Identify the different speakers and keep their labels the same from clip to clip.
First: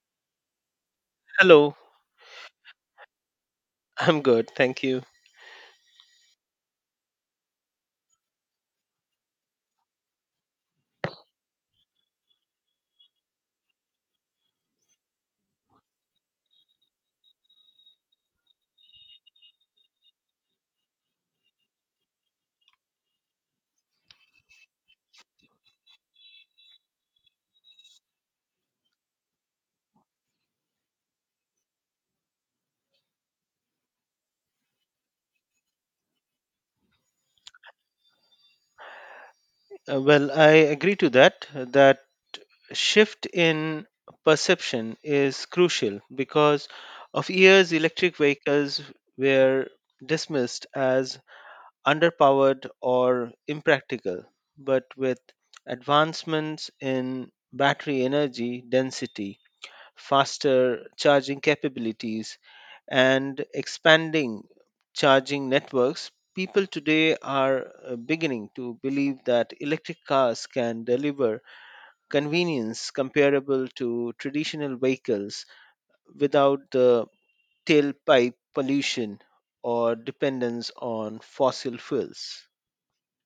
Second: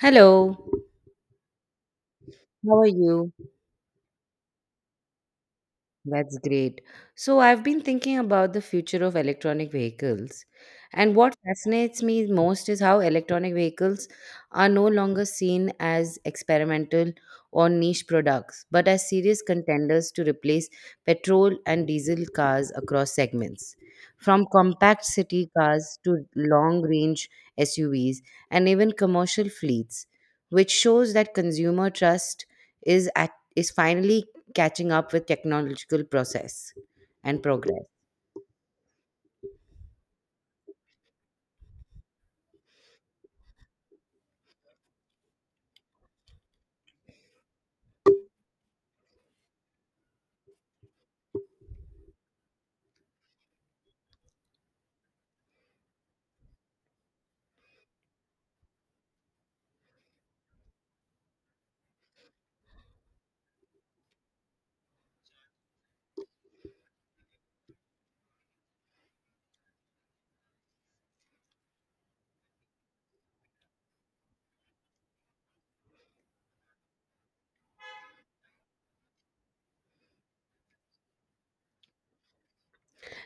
Speaker 1: Hello,
Speaker 2: Hello,
Speaker 1: how are you?
Speaker 2: I'm good, thank you.
Speaker 1: That's great. So, I've been thinking about the future of electronic vehicles, and what fascinates me most is how electronic vehicles are no longer seen as experimental or niche products, but as serious contenders to replace petrol and diesel cars across segments. From compact city cars to long range SUVs and even commercial fleets, which shows that consumer trust is finally catching up with technological process and progress.
Speaker 2: I agree to that shift in perception is crucial because of years electric vehicles were dismissed as underpowered or impractical, but with advancements in battery energy density faster charging capabilities, and expanding charging networks, people today are beginning to believe that electric cars can deliver convenience comparable to traditional vehicles without the tailpipe pollution or dependence on fossil fuels.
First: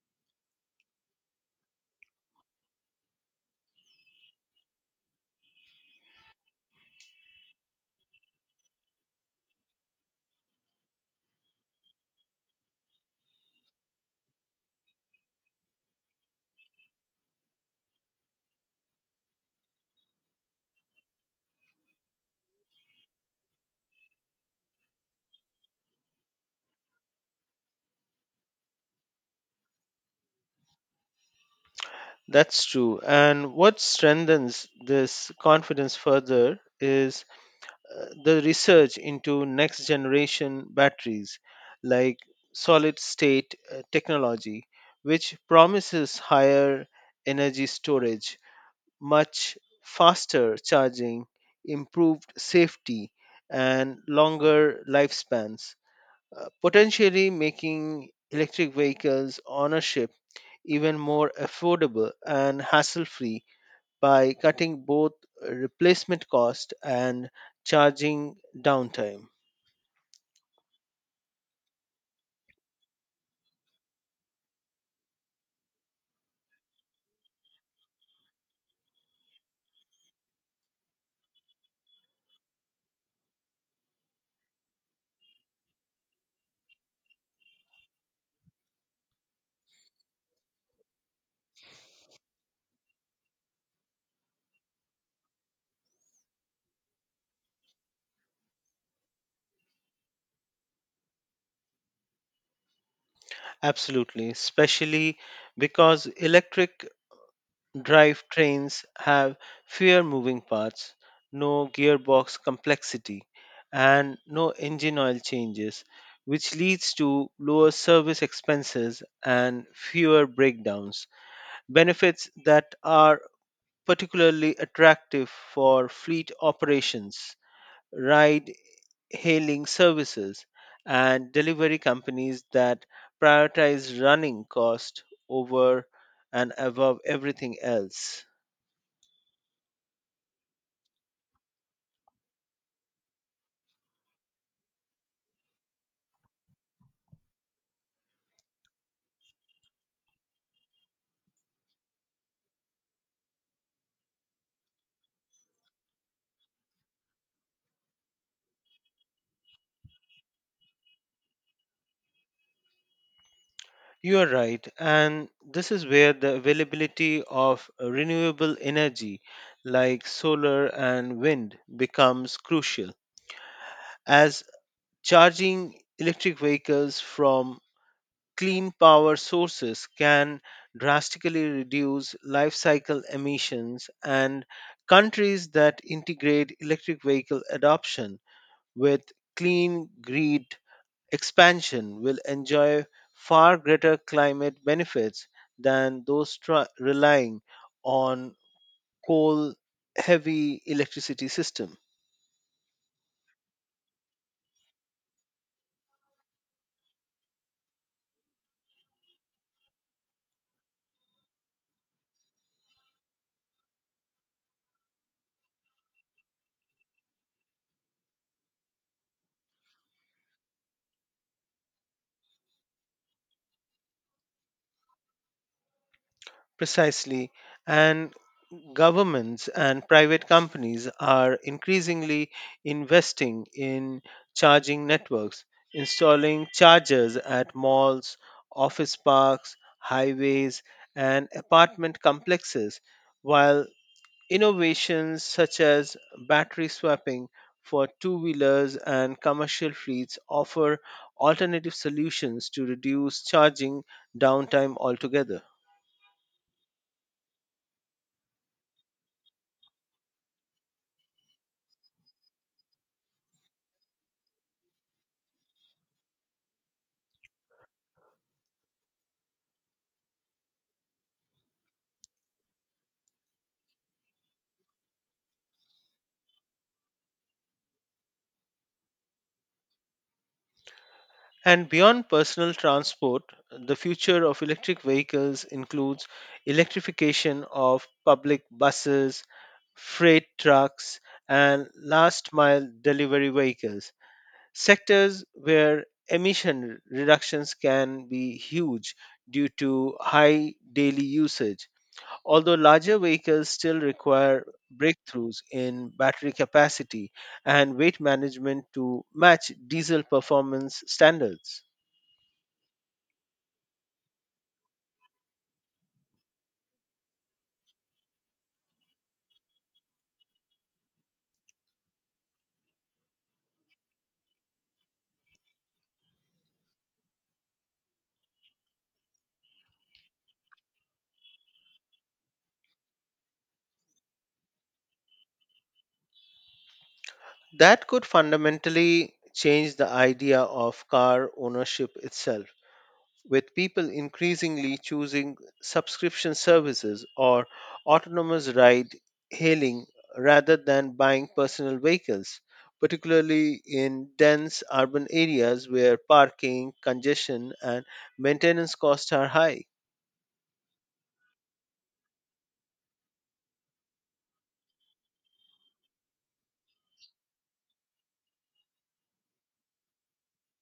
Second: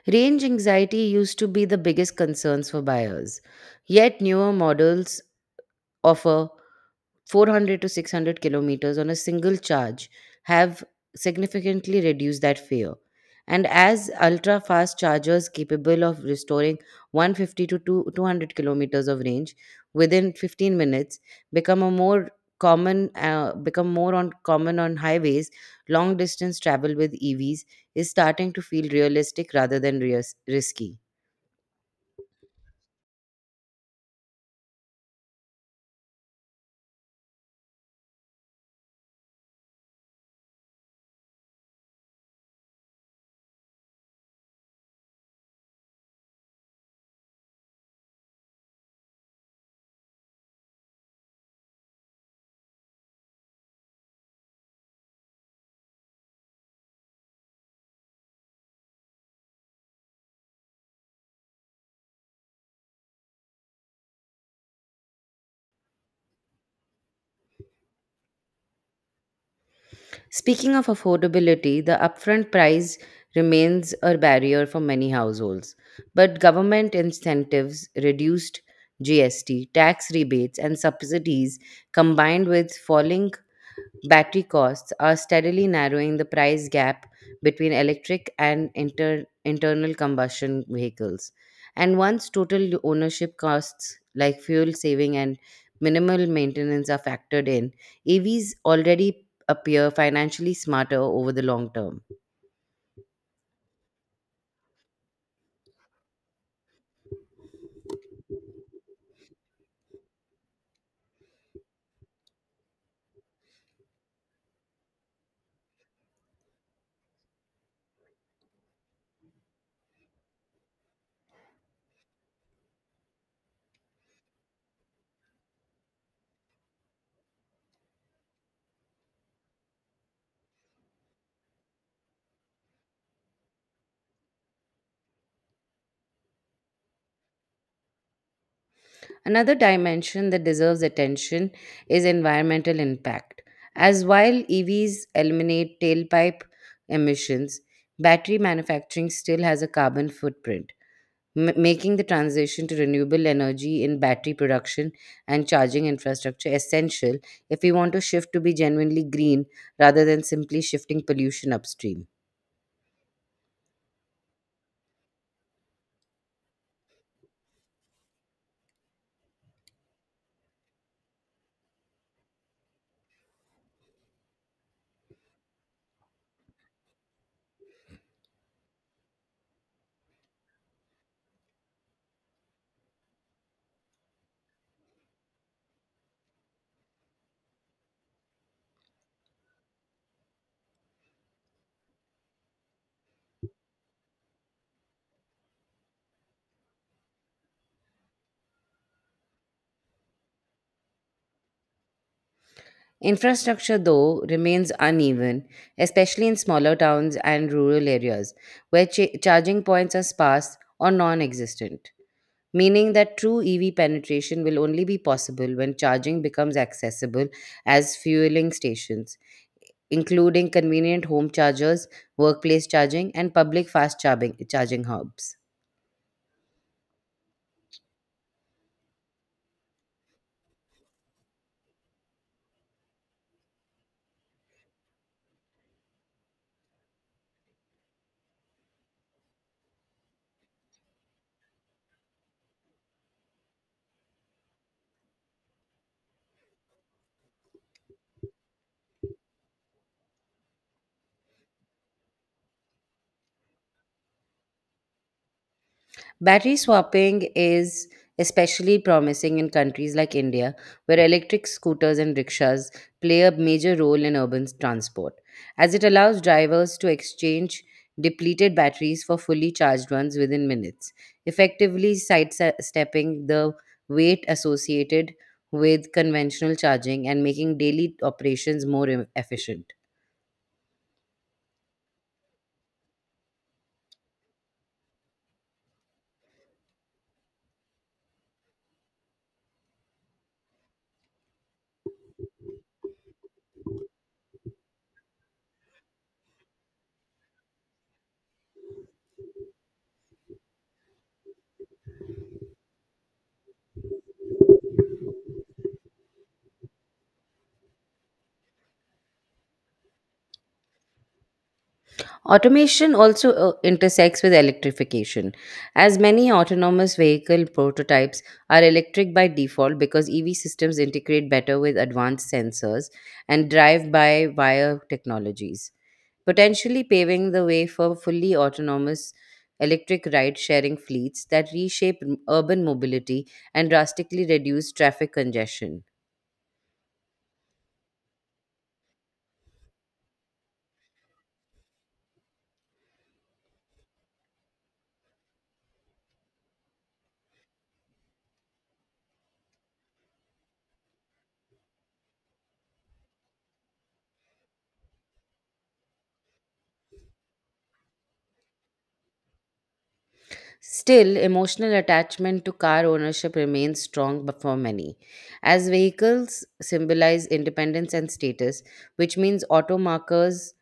Speaker 1: Range anxiety used to be the biggest concerns for buyers, yet newer models offer 400 to 600 kilometers on a single charge have significantly reduced that fear. And as ultra fast chargers capable of restoring 150 to 2 200 kilometers of range within 15 minutes become a more become more on common on highways, long distance travel with EVs is starting to feel realistic rather than risky.
Speaker 2: That's true. And what strengthens this confidence further is the research into next generation batteries like solid state technology, which promises higher energy storage, much faster charging, improved safety, and longer lifespans, potentially making electric vehicles ownership even more affordable and hassle free by cutting both replacement cost and charging downtime.
Speaker 1: Speaking of affordability, the upfront price remains a barrier for many households, but government incentives, reduced GST, tax rebates, and subsidies combined with falling battery costs are steadily narrowing the price gap between electric and internal combustion vehicles. And once total ownership costs like fuel saving and minimal maintenance are factored in, EVs already appear financially smarter over the long term.
Speaker 2: Absolutely, especially because electric drive trains have fewer moving parts, no gearbox complexity, and no engine oil changes, which leads to lower service expenses and fewer breakdowns. Benefits that are particularly attractive for fleet operations, ride hailing services, and delivery companies that prioritize running cost over and above everything else.
Speaker 1: Another dimension that deserves attention is environmental impact. As while EVs eliminate tailpipe emissions, battery manufacturing still has a carbon footprint making the transition to renewable energy in battery production and charging infrastructure essential if we want to shift to be genuinely green rather than simply shifting pollution upstream.
Speaker 2: You are right, and this is where the availability of renewable energy like solar and wind becomes crucial, as charging electric vehicles from clean power sources can drastically reduce life cycle emissions and countries that integrate electric vehicle adoption with clean grid expansion will enjoy far greater climate benefits than those relying on coal heavy electricity system.
Speaker 1: Infrastructure, though, remains uneven, especially in smaller towns and rural areas where charging points are sparse or non existent, meaning that true EV penetration will only be possible when charging becomes accessible as fueling stations including convenient home chargers, workplace charging, and public fast charging hubs.
Speaker 2: Precisely, and governments and private companies are increasingly investing in charging networks, installing chargers at malls, office parks, highways, and apartment complexes, while innovations such as battery swapping for two wheelers and commercial fleets offer alternative solutions to reduce charging downtime altogether.
Speaker 1: Battery swapping is especially promising in countries like India, where electric scooters and rickshaws play a major role in urban transport, as it allows drivers to exchange depleted batteries for fully charged ones within minutes, effectively sidestepping the weight associated with conventional charging and making daily operations more efficient.
Speaker 2: And beyond personal transport, the future of electric vehicles includes electrification of public buses, freight trucks, and last mile delivery vehicles, sectors where emission reductions can be huge due to high daily usage. Although larger vehicles still require breakthroughs in battery capacity and weight management to match diesel performance standards.
Speaker 1: Automation also intersects with electrification, as many autonomous vehicle prototypes are electric by default because EV systems integrate better with advanced sensors and drive by wire technologies, potentially paving the way for fully autonomous electric ride sharing fleets that reshape urban mobility and drastically reduce traffic congestion.
Speaker 2: That could fundamentally change the idea of car ownership itself, with people increasingly choosing subscription services or autonomous ride hailing rather than buying personal vehicles, particularly in dense urban areas where parking, congestion, and maintenance costs are high.
Speaker 1: Still, emotional attachment to car ownership remains strong for many, as vehicles symbolize independence and status, which means automakers,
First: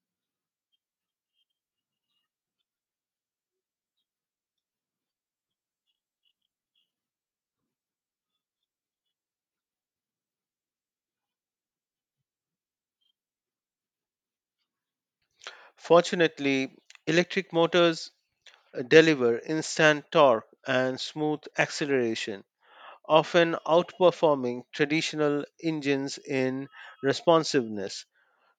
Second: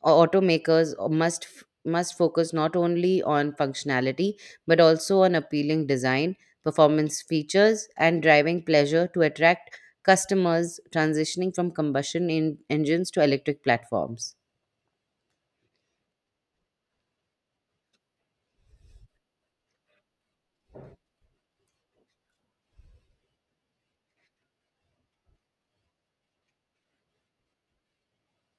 Speaker 1: or automakers must focus not only on functionality but also on appealing design, performance features, and driving pleasure to attract customers transitioning from combustion engines to electric platforms.
Speaker 2: Fortunately, electric motors deliver instant torque and smooth acceleration often outperforming traditional engines in responsiveness.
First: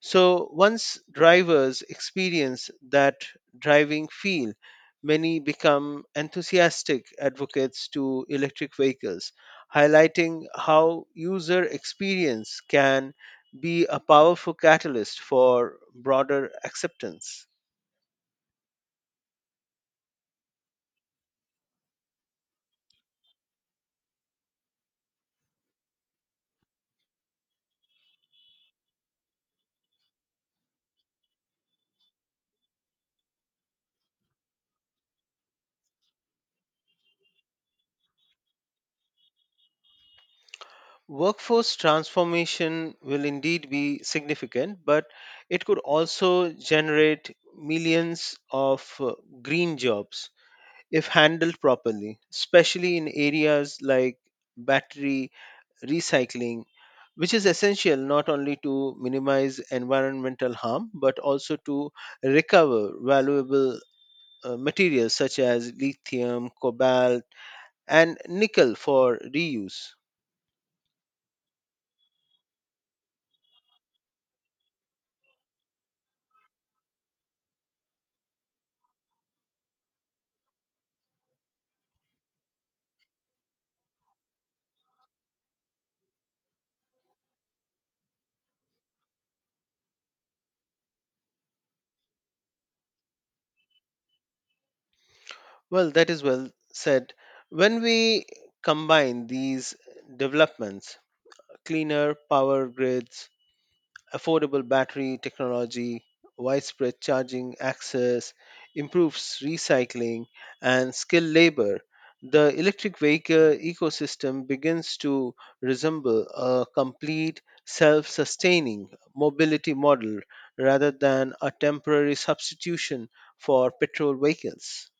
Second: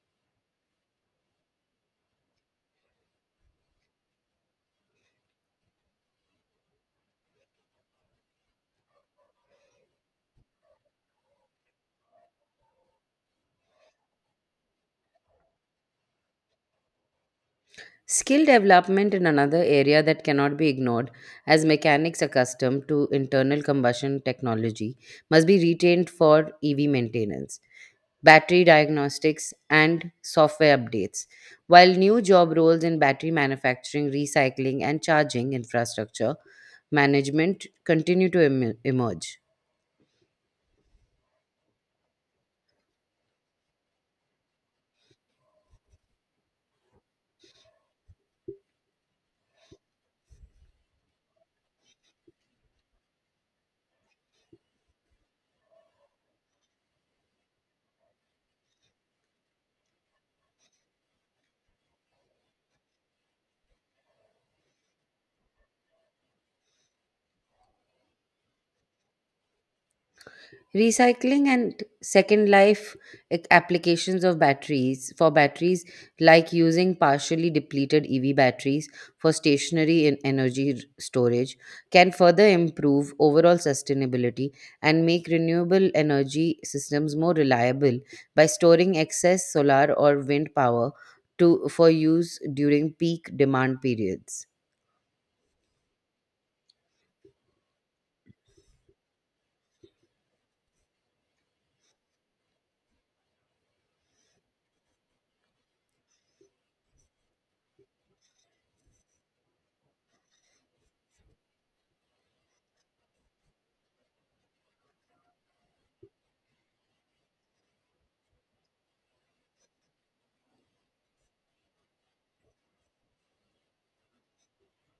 Speaker 2: So, once drivers experience that driving feel, many become enthusiastic advocates to electric vehicles, highlighting how user experience can be a powerful catalyst for broader acceptance.
Speaker 1: Skill development in another area that cannot be ignored, as mechanics accustomed to internal combustion technology must be retained for EV maintenance, battery diagnostics, and software updates. While new job roles in battery manufacturing, recycling, and charging infrastructure management continue to emerge.
Speaker 2: Workforce transformation will indeed be significant, but it could also generate millions of green jobs if handled properly, especially in areas like battery recycling, which is essential not only to minimize environmental harm but also to recover valuable materials such as lithium, cobalt, and nickel for reuse.
Speaker 1: Recycling and second life applications of batteries for batteries, like using partially depleted EV batteries for stationary and energy storage, can further improve overall sustainability and make renewable energy systems more reliable by storing excess solar or wind power for use during peak demand periods.
Speaker 2: Well, that is well said. When we combine these developments, cleaner power grids, affordable battery technology, widespread charging access, improved recycling, and skilled labor, the electric vehicle ecosystem begins to resemble a complete self sustaining mobility model rather than a temporary substitution for petrol vehicles.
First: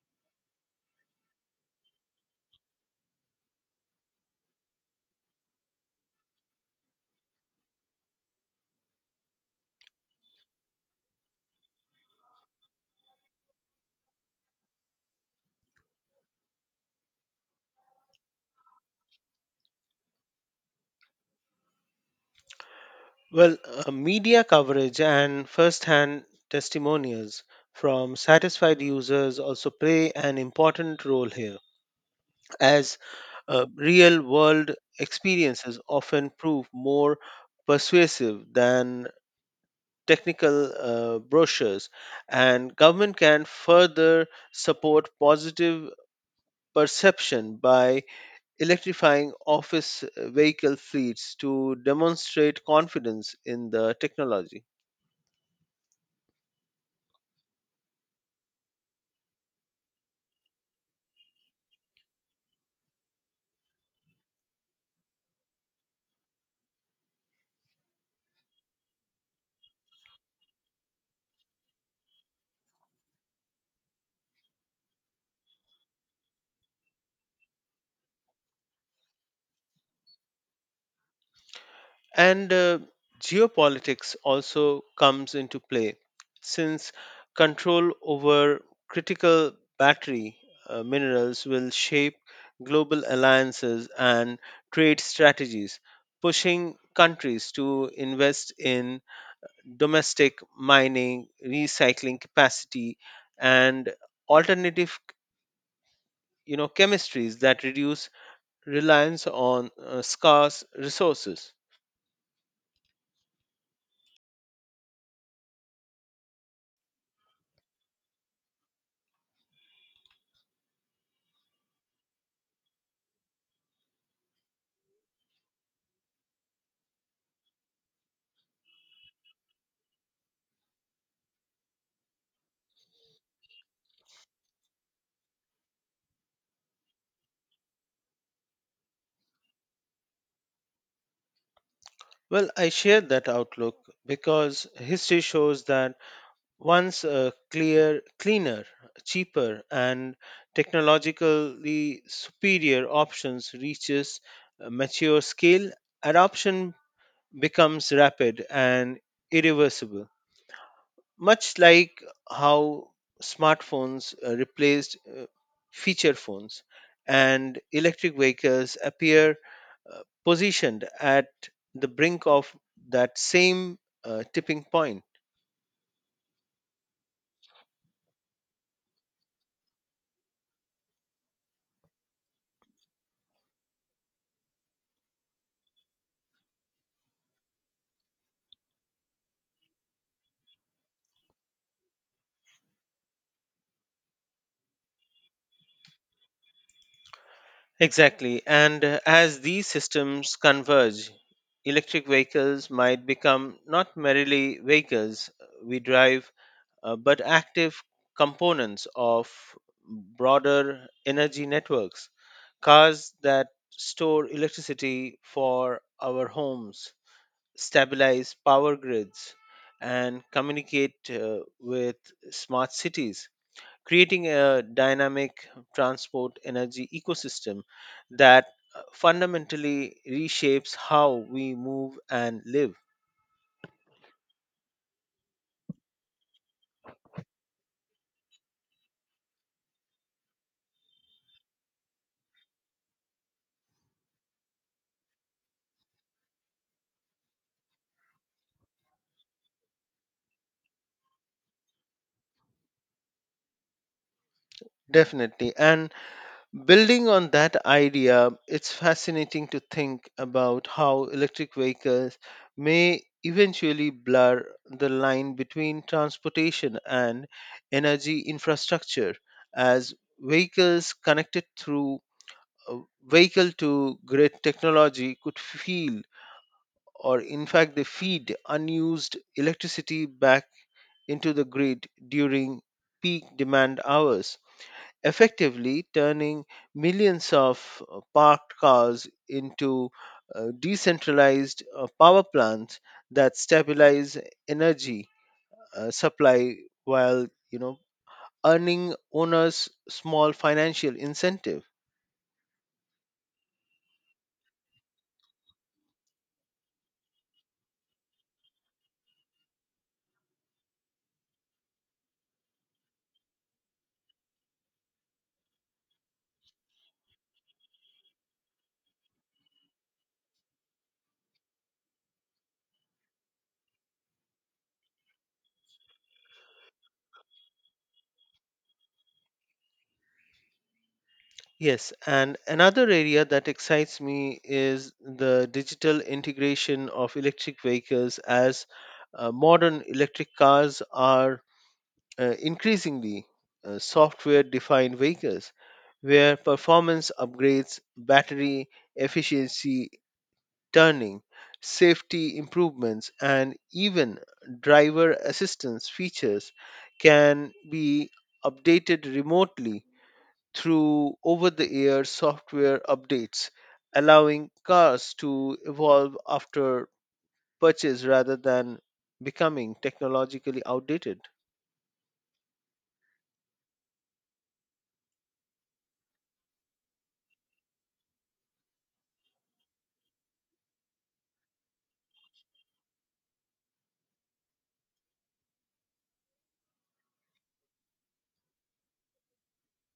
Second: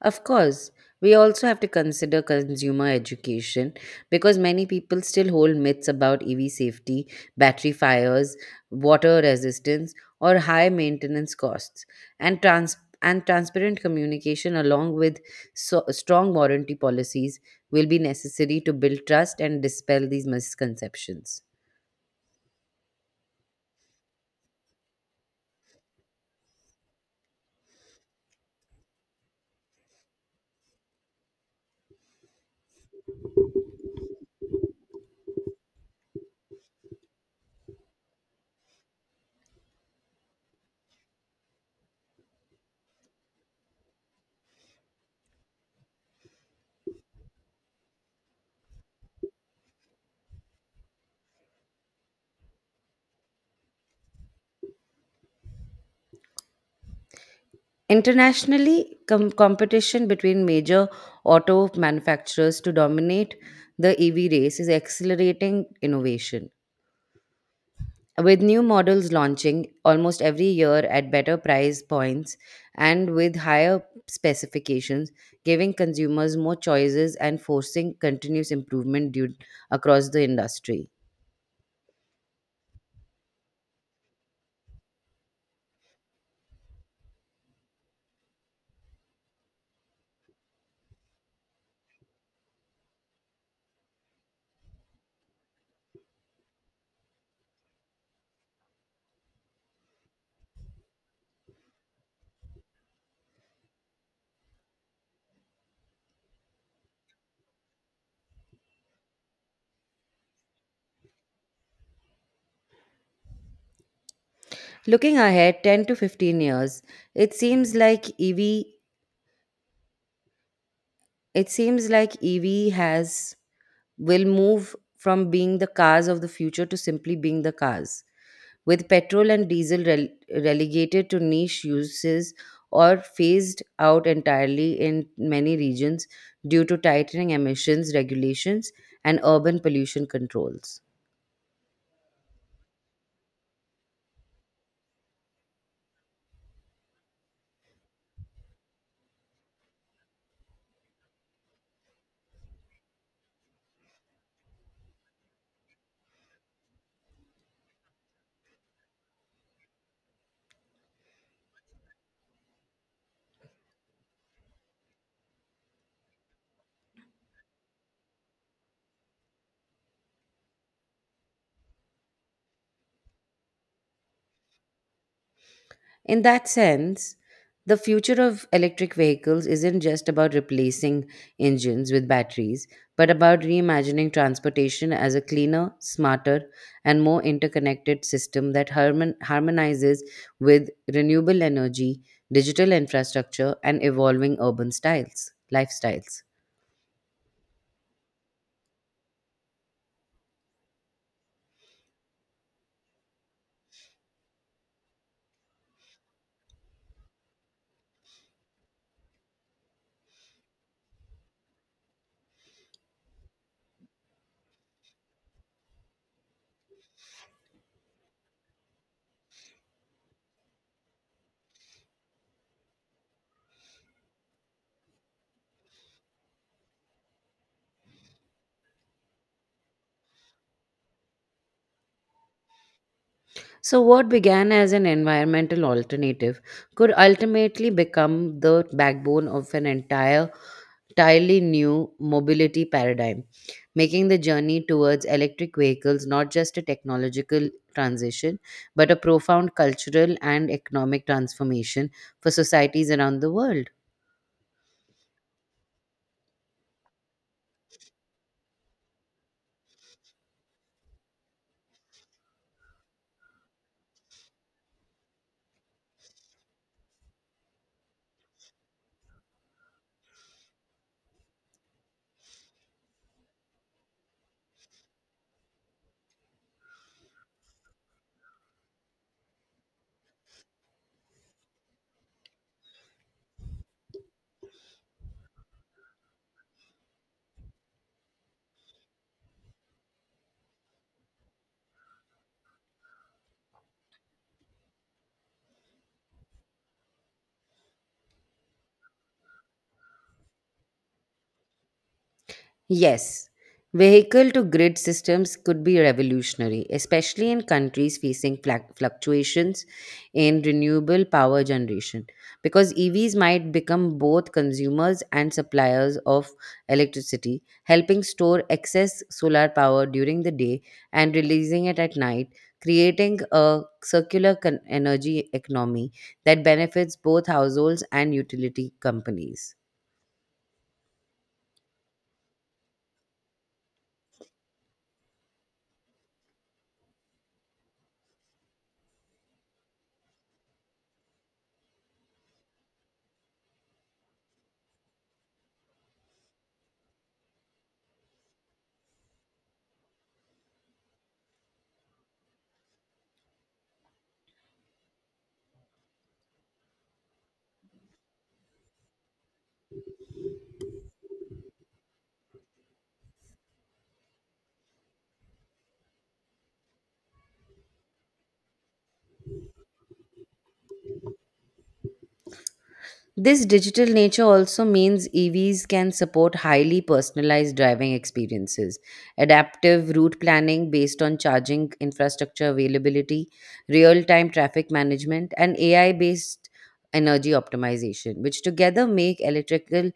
Speaker 1: Of course, we also have to consider consumer education because many people still hold myths about EV safety, battery fires, water resistance, or high maintenance costs. And trans and transparent communication along with strong warranty policies will be necessary to build trust and dispel these misconceptions.
Speaker 2: Well, Media coverage and first hand testimonials from satisfied users also play an important role here, as real world experiences often prove more persuasive than technical brochures, and government can further support positive perception by electrifying office vehicle fleets to demonstrate confidence in the technology.
Speaker 1: Internationally, competition between major auto manufacturers to dominate the EV race is accelerating innovation. With new models launching almost every year at better price points and with higher specifications, giving consumers more choices and forcing continuous improvement across the industry.
Speaker 2: And Geopolitics also comes into play since control over critical battery minerals will shape global alliances and trade strategies, pushing countries to invest in domestic mining, recycling capacity, and alternative you know chemistries that reduce reliance on scarce resources.
Speaker 1: Looking ahead 10 to 15 years, it seems like EV it seems like EV has will move from being the cars of the future to simply being the cars, with petrol and diesel relegated to niche uses or phased out entirely in many regions due to tightening emissions regulations and urban pollution controls.
Speaker 2: Well, I share that outlook because history shows that once a clear, cleaner, cheaper, and technologically superior options reaches a mature scale, adoption becomes rapid and irreversible much like how smartphones replaced feature phones and electric vehicles appear positioned at the brink of that same tipping point.
Speaker 1: In that sense, the future of electric vehicles isn't just about replacing engines with batteries, but about reimagining transportation as a cleaner, smarter, and more interconnected system that harmonizes with renewable energy, digital infrastructure, and evolving lifestyles.
Speaker 2: Exactly, and as these systems converge electric vehicles might become not merely vehicles we drive but active components of broader energy networks, cars that store electricity for our homes, stabilize power grids, and communicate with smart cities, creating a dynamic transport energy ecosystem that fundamentally reshapes how we move and live.
Speaker 1: So, what began as an environmental alternative could ultimately become the backbone of an entire entirely new mobility paradigm, making the journey towards electric vehicles not just a technological transition, but a profound cultural and economic transformation for societies around the world.
Speaker 2: Definitely. And building on that idea, it's fascinating to think about how electric vehicles may eventually blur the line between transportation and energy infrastructure as vehicles connected through vehicle to grid technology could feel or in fact they feed unused electricity back into the grid during peak demand hours effectively turning millions of parked cars into decentralized power plants that stabilize energy supply while you know earning owners small financial incentive.
Speaker 1: Yes, vehicle to grid systems could be revolutionary, especially in countries facing fluctuations in renewable power generation, because EVs might become both consumers and suppliers of electricity, helping store excess solar power during the day and releasing it at night, creating a circular energy economy that benefits both households and utility companies.
Speaker 2: Yes, and another area that excites me is the digital integration of electric vehicles as modern electric cars are increasingly software defined vehicles where performance upgrades, battery efficiency, turning, safety improvements, and even driver assistance features can be updated remotely through over the air software updates, allowing cars to evolve after purchase rather than becoming technologically outdated.
Speaker 1: This digital nature also means EVs can support highly personalized driving experiences, adaptive route planning based on charging infrastructure availability, real time traffic management, and AI based energy optimization, which together make electrical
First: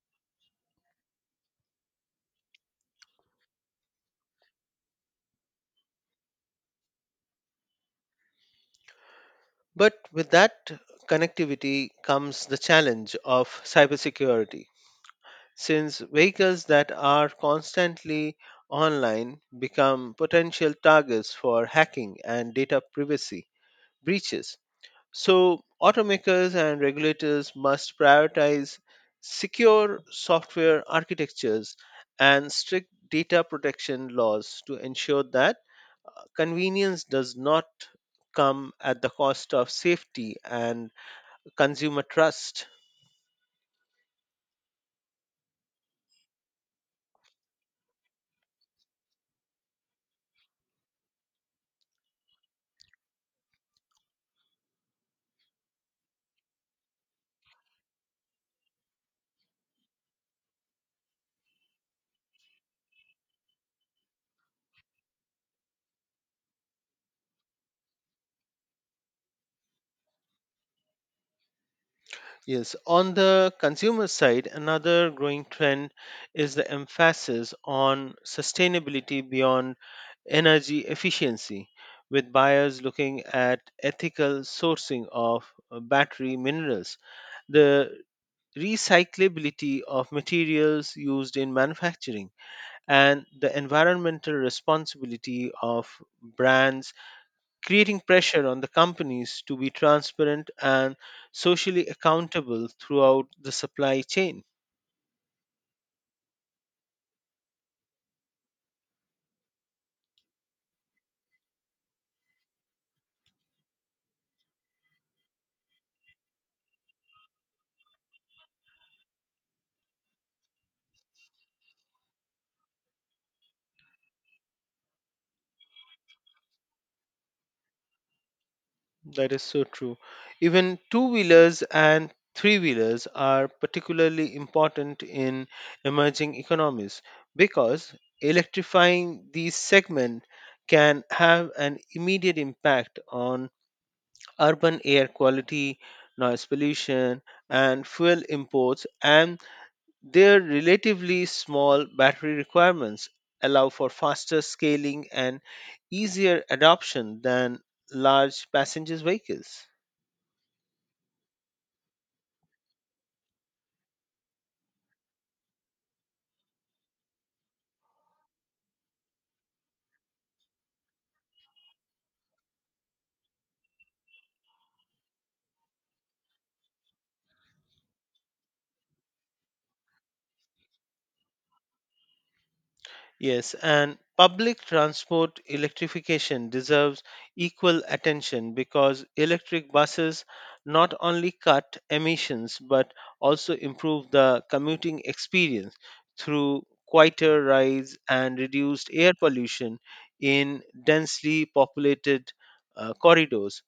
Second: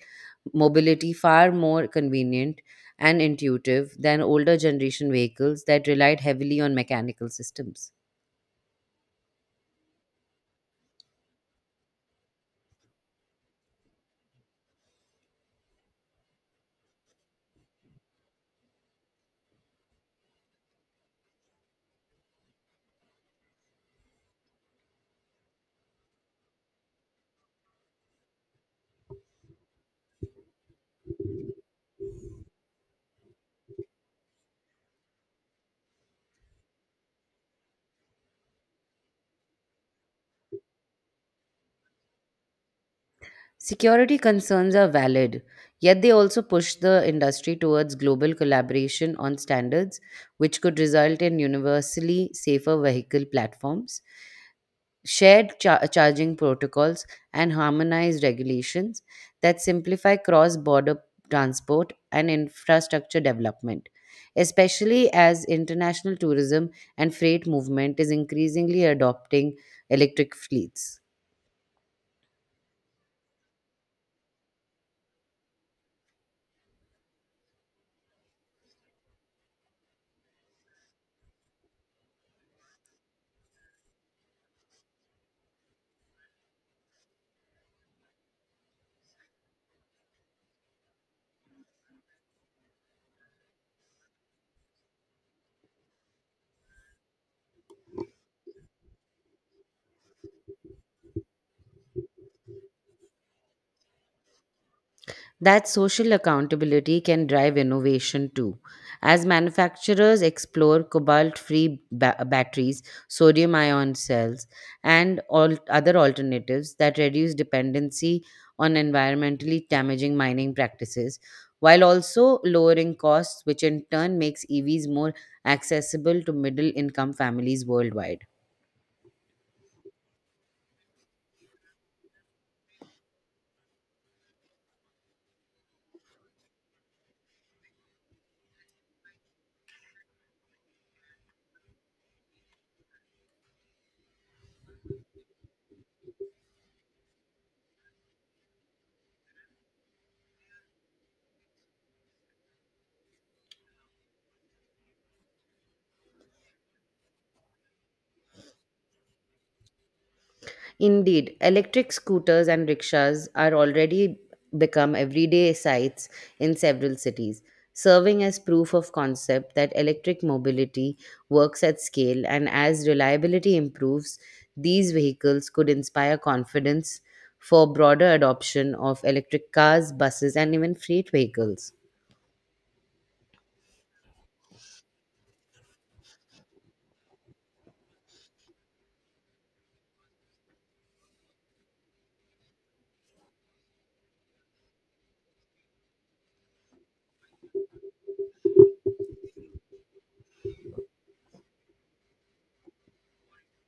Speaker 1: mobility far more convenient and intuitive than older generation vehicles that relied heavily on mechanical systems.
Speaker 2: But with that connectivity comes the challenge of cybersecurity since vehicles that are constantly online become potential targets for hacking and data privacy breaches. So, automakers and regulators must prioritize secure software architectures and strict data protection laws to ensure that convenience does not come at the cost of safety and consumer trust.
Speaker 1: Security concerns are valid, yet they also push the industry towards global collaboration on standards, which could result in universally safer vehicle platforms, shared charging protocols, and harmonized regulations that simplify cross border transport and infrastructure development, especially as international tourism and freight movement is increasingly adopting electric fleets.
Speaker 2: Yes, on the consumer side, another growing trend is the emphasis on sustainability beyond energy efficiency, with buyers looking at ethical sourcing of battery minerals, the recyclability of materials used in manufacturing, and the environmental responsibility of brands creating pressure on the companies to be transparent and socially accountable throughout the supply chain.
Speaker 1: That social accountability can drive innovation too. As manufacturers explore cobalt free batteries, sodium ion cells, and all other alternatives that reduce dependency on environmentally damaging mining practices, while also lowering costs, which in turn makes EVs more accessible to middle income families worldwide.
Speaker 2: That is so true. Even two wheelers and three wheelers are particularly important in emerging economies because electrifying these segments can have an immediate impact on urban air quality, noise pollution, and fuel imports and their relatively small battery requirements allow for faster scaling and easier adoption than large passenger vehicles.
Speaker 1: Indeed, electric scooters and rickshaws are already become everyday sights in several cities, serving as proof of concept that electric mobility works at scale and as reliability improves, these vehicles could inspire confidence for broader adoption of electric cars, buses and even freight vehicles.
Speaker 2: Yes, and public transport electrification deserves equal attention because electric buses not only cut emissions but also improve the commuting experience through quieter rides and reduced air pollution in densely populated corridors,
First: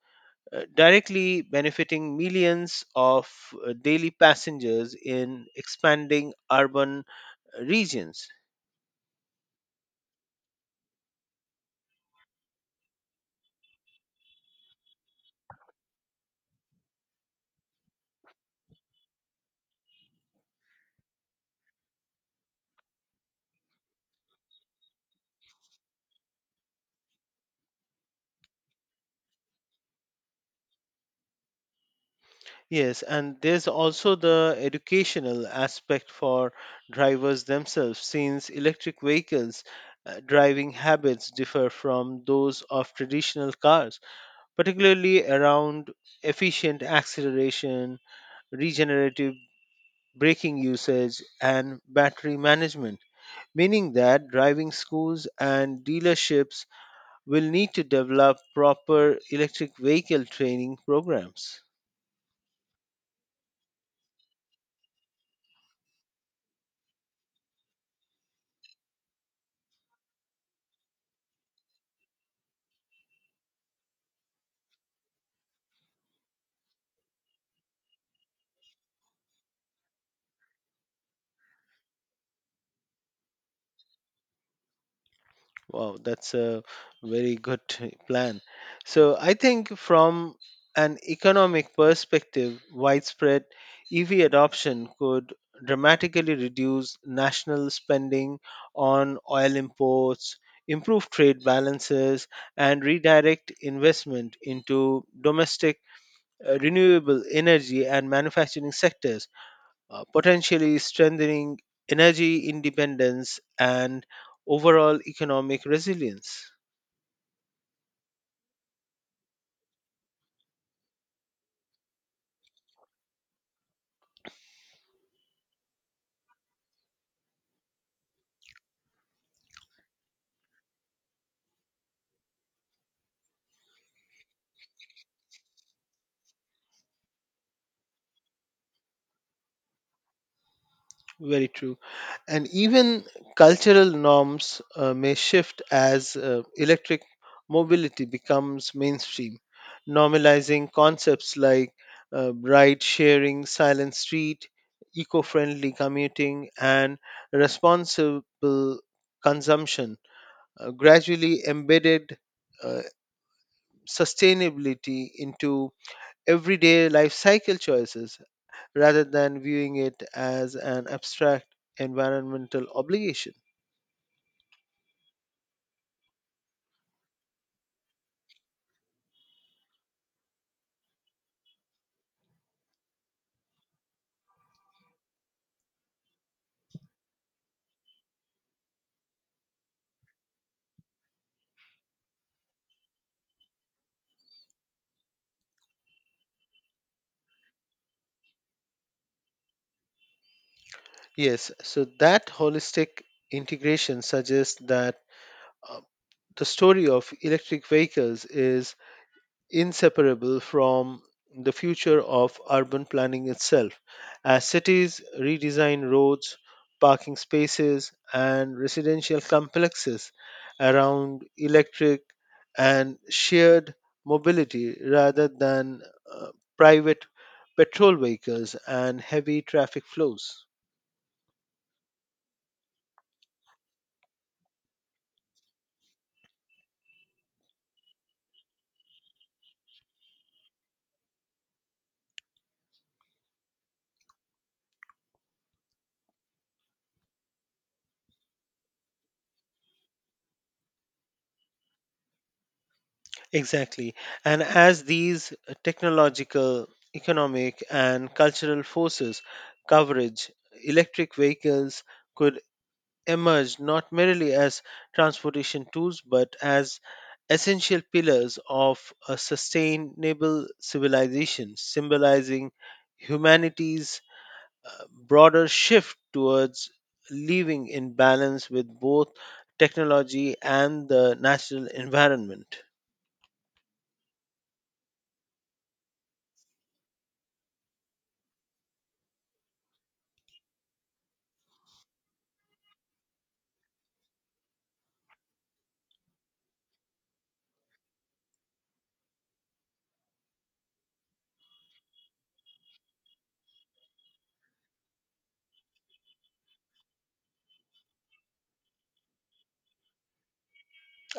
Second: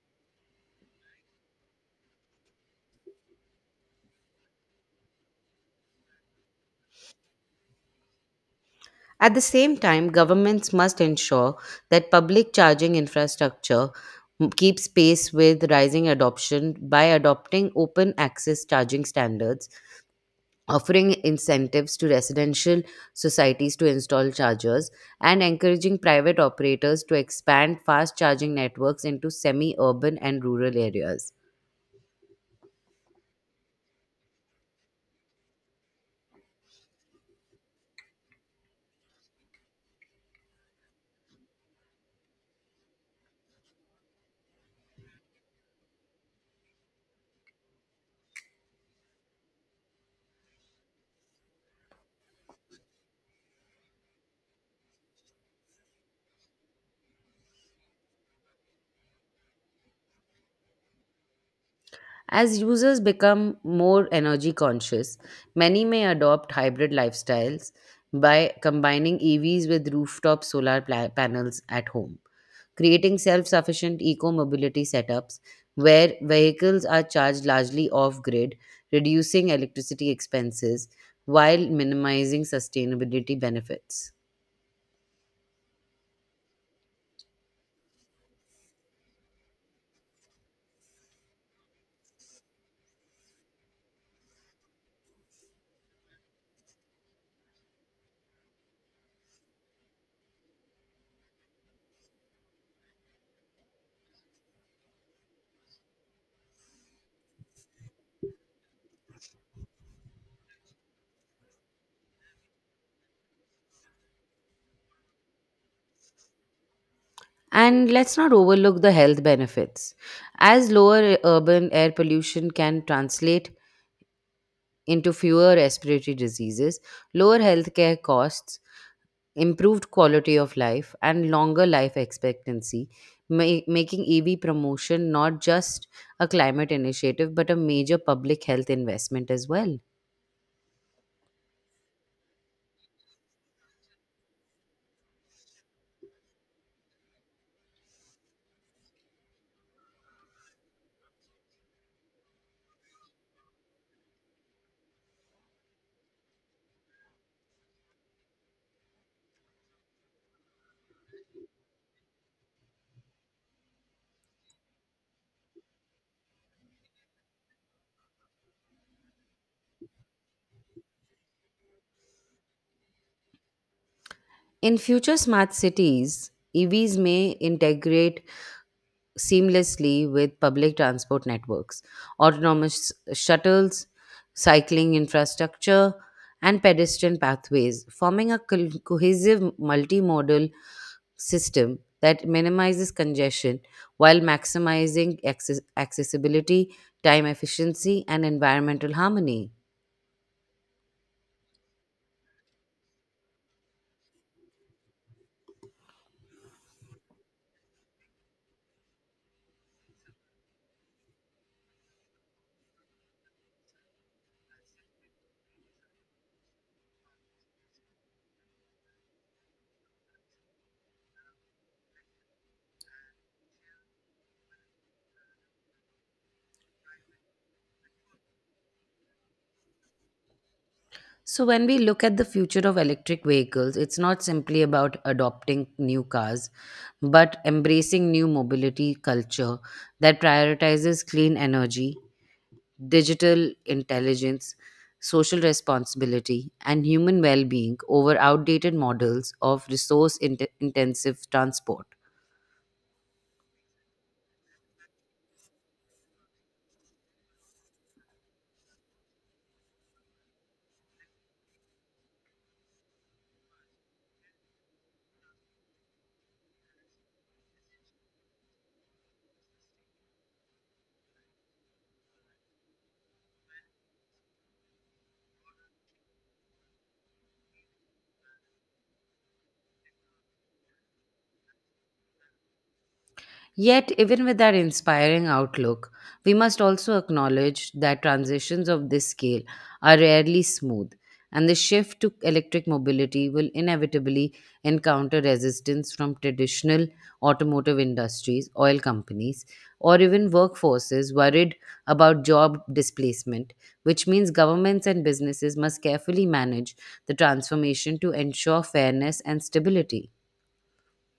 Speaker 2: directly benefiting millions of daily passengers in expanding urban regions.
Speaker 1: At the same time, governments must ensure that public charging infrastructure keeps pace with rising adoption by adopting open access charging standards, offering incentives to residential societies to install chargers, and encouraging private operators to expand fast charging networks into semi urban and rural areas.
Speaker 2: Yes, and there's also the educational aspect for drivers themselves, since electric vehicles' driving habits differ from those of traditional cars, particularly around efficient acceleration, regenerative braking usage, and battery management. Meaning that driving schools and dealerships will need to develop proper electric vehicle training programs.
Speaker 1: As users become more energy conscious, many may adopt hybrid lifestyles by combining EVs with rooftop solar panels at home, creating self sufficient eco mobility setups where vehicles are charged largely off grid, reducing electricity expenses while minimizing sustainability benefits.
Speaker 2: Wow, that's a very good plan. So I think from an economic perspective, widespread EV adoption could dramatically reduce national spending on oil imports, improve trade balances, and redirect investment into domestic renewable energy and manufacturing sectors potentially strengthening energy independence and overall economic resilience.
Speaker 1: And let's not overlook the health benefits, as lower urban air pollution can translate into fewer respiratory diseases, lower healthcare costs, improved quality of life, and longer life expectancy, making EV promotion not just a climate initiative but a major public health investment as well.
Speaker 2: Very true. And even cultural norms may shift as electric mobility becomes mainstream, normalizing concepts like ride sharing, silent street, eco friendly commuting, and responsible consumption, gradually embedded. uh, Sustainability into everyday life cycle choices rather than viewing it as an abstract environmental obligation.
Speaker 1: In future smart cities, EVs may integrate seamlessly with public transport networks, autonomous shuttles, cycling infrastructure, and pedestrian pathways, forming a cohesive multimodal system that minimizes congestion while maximizing accessibility, time efficiency, and environmental harmony.
Speaker 2: Yes, so that holistic integration suggests that uh, the story of electric vehicles is inseparable from the future of urban planning itself as cities redesign roads, parking spaces, and residential complexes around electric and shared mobility rather than uh, private petrol vehicles and heavy traffic flows.
Speaker 1: So, when we look at the future of electric vehicles, it's not simply about adopting new cars, but embracing new mobility culture that prioritizes clean energy, digital intelligence, social responsibility, and human well being over outdated models of resource intensive transport.
Speaker 2: Exactly. And as these technological, economic, and cultural forces coverage, electric vehicles could emerge not merely as transportation tools but as essential pillars of a sustainable civilization, symbolizing humanity's broader shift towards living in balance with both technology and the natural environment.
Speaker 1: Yet, even with that inspiring outlook, we must also acknowledge that transitions of this scale are rarely smooth, and the shift to electric mobility will inevitably encounter resistance from traditional automotive industries, oil companies, or even workforces worried about job displacement, which means governments and businesses must carefully manage the transformation to ensure fairness and stability.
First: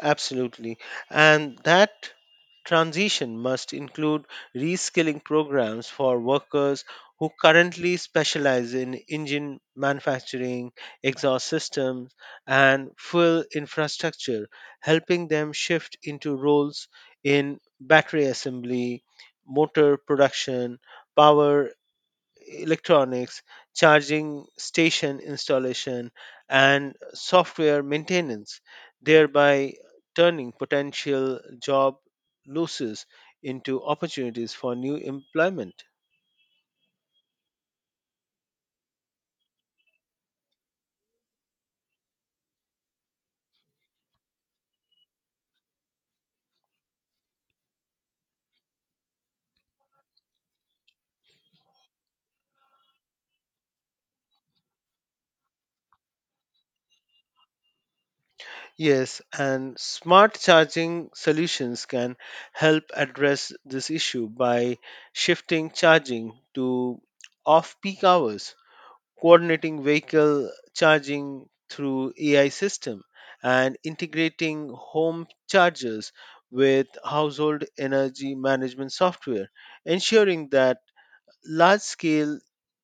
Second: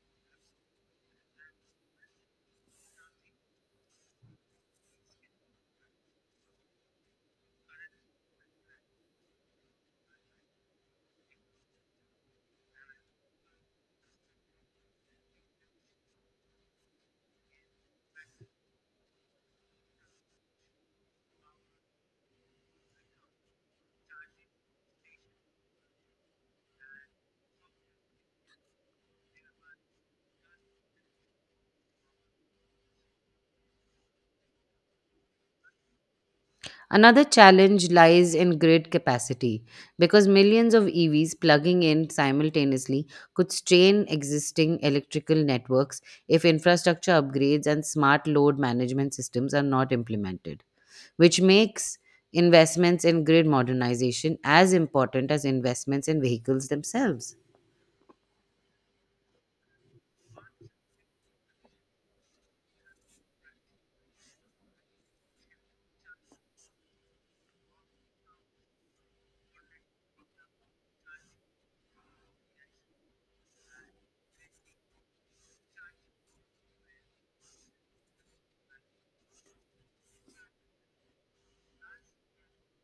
Speaker 2: Absolutely. And that transition must include reskilling programs for workers who currently specialize in engine manufacturing, exhaust systems, and fuel infrastructure, helping them shift into roles in battery assembly, motor production, power electronics, charging station installation, and software maintenance, thereby turning potential job losses into opportunities for new employment.
Speaker 1: Another challenge lies in grid capacity because millions of EVs plugging in simultaneously could strain existing electrical networks if infrastructure upgrades and smart load management systems are not implemented, which makes investments in grid modernization as important as investments in vehicles themselves.
Speaker 2: Yes, and smart charging solutions can help address this issue by shifting charging to off peak hours coordinating vehicle charging through AI system and integrating home chargers with household energy management software, ensuring that large scale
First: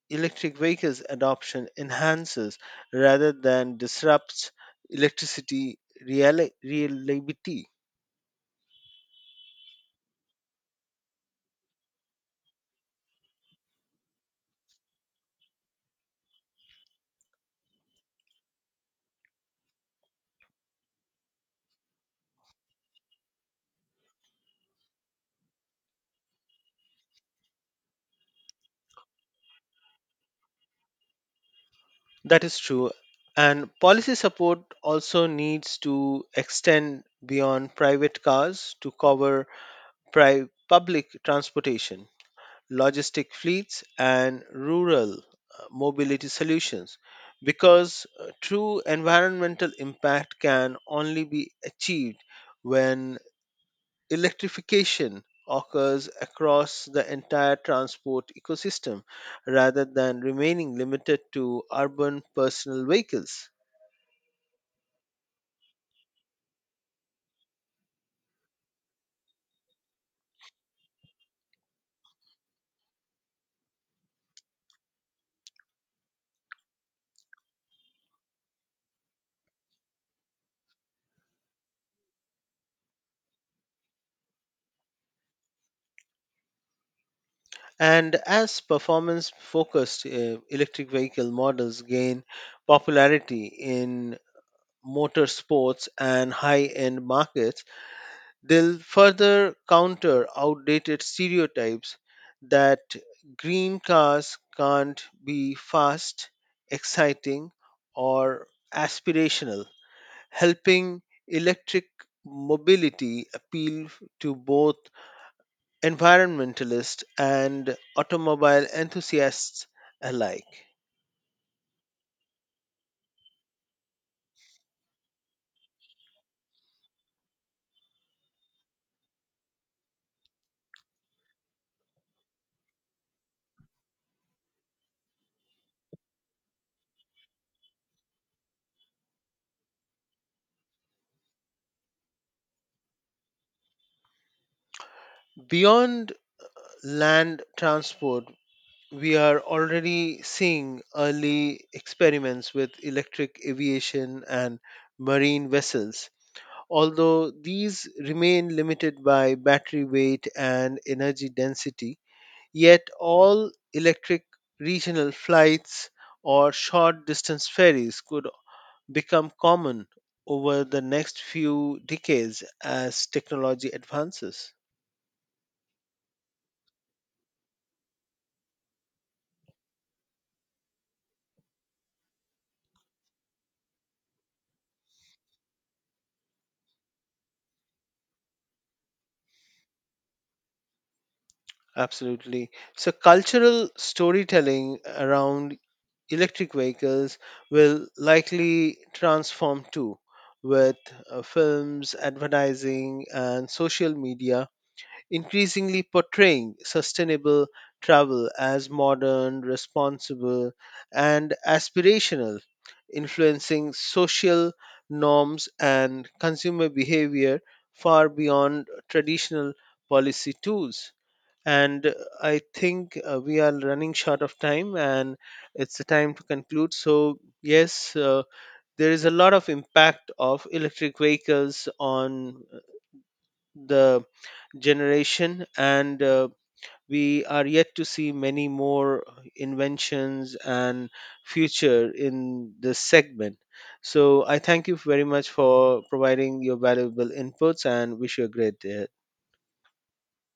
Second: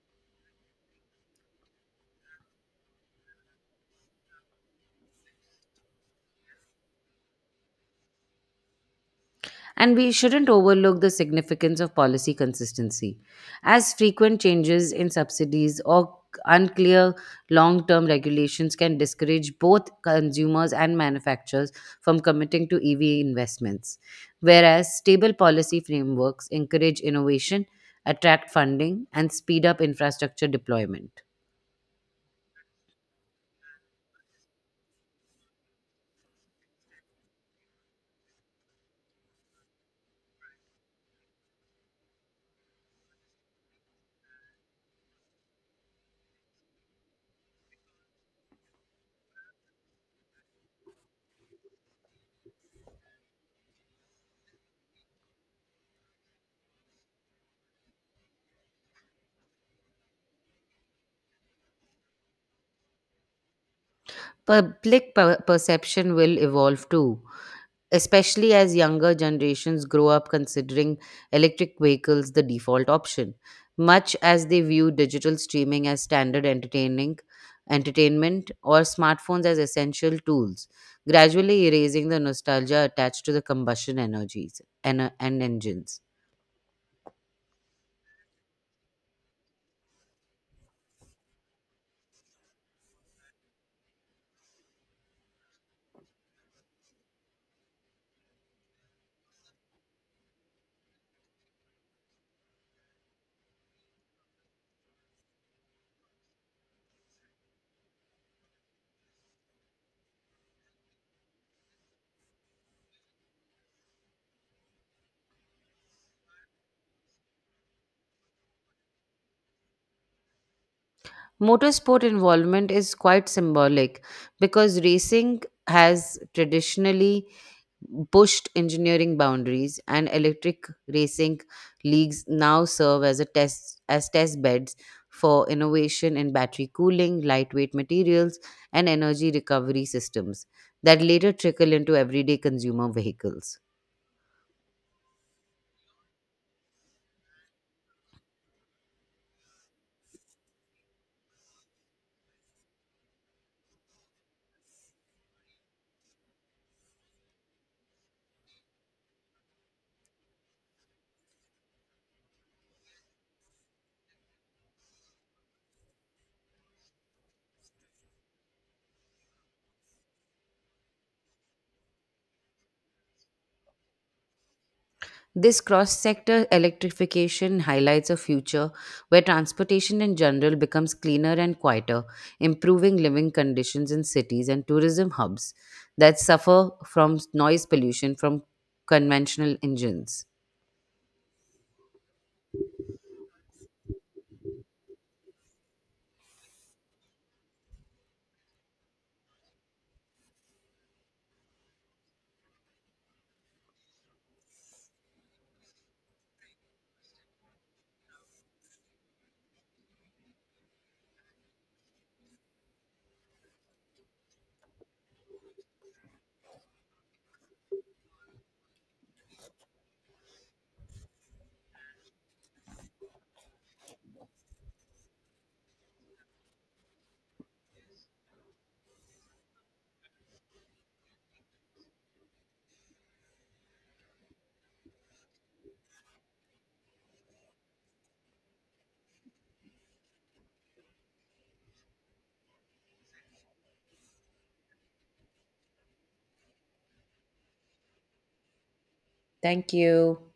Speaker 2: electric vehicles adoption enhances rather than disrupts electricity reliability.
Speaker 1: And we shouldn't overlook the significance of policy consistency, as frequent changes in subsidies or unclear long term regulations can discourage both consumers and manufacturers from committing to EV investments. Whereas stable policy frameworks encourage innovation, attract funding, and speed up infrastructure deployment.
Speaker 2: That is true. And policy support also needs to extend beyond private cars to cover public transportation, logistic fleets, and rural mobility solutions because true environmental impact can only be achieved when electrification occurs across the entire transport ecosystem rather than remaining limited to urban personal vehicles.
Speaker 1: Public perception will evolve too, especially as younger generations grow up considering electric vehicles the default option, much as they view digital streaming as standard entertaining entertainment or smartphones as essential tools, gradually erasing the nostalgia attached to the combustion energies and engines.
Speaker 2: And as performance focused electric vehicle models gain popularity in motorsports and high end markets, they'll further counter outdated stereotypes that green cars can't be fast, exciting, or aspirational, helping electric mobility appeal to both environmentalists and automobile enthusiasts alike.
Speaker 1: Motorsport involvement is quite symbolic because racing has traditionally pushed engineering boundaries and electric racing leagues now serve as a test beds for innovation in battery cooling lightweight materials and energy recovery systems that later trickle into everyday consumer vehicles.
Speaker 2: Beyond land transport, we are already seeing early experiments with electric aviation and marine vessels, although these remain limited by battery weight and energy density. Yet, all electric regional flights or short distance ferries could become common over the next few decades as technology advances.
Speaker 1: This cross sector electrification highlights a future where transportation in general becomes cleaner and quieter, improving living conditions in cities and tourism hubs that suffer from noise pollution from conventional engines.
Speaker 2: Absolutely. So, cultural storytelling around electric vehicles will likely transform too, with films, advertising, and social media increasingly portraying sustainable travel as modern, responsible, and aspirational, influencing social norms and consumer behavior far beyond traditional policy tools and I think we are running short of time and it's the time to conclude so yes, there is a lot of impact of electric vehicles on the generation and we are yet to see many more inventions and future in this segment so I thank you very much for providing your valuable inputs and wish you a great day.
Speaker 1: Thank you.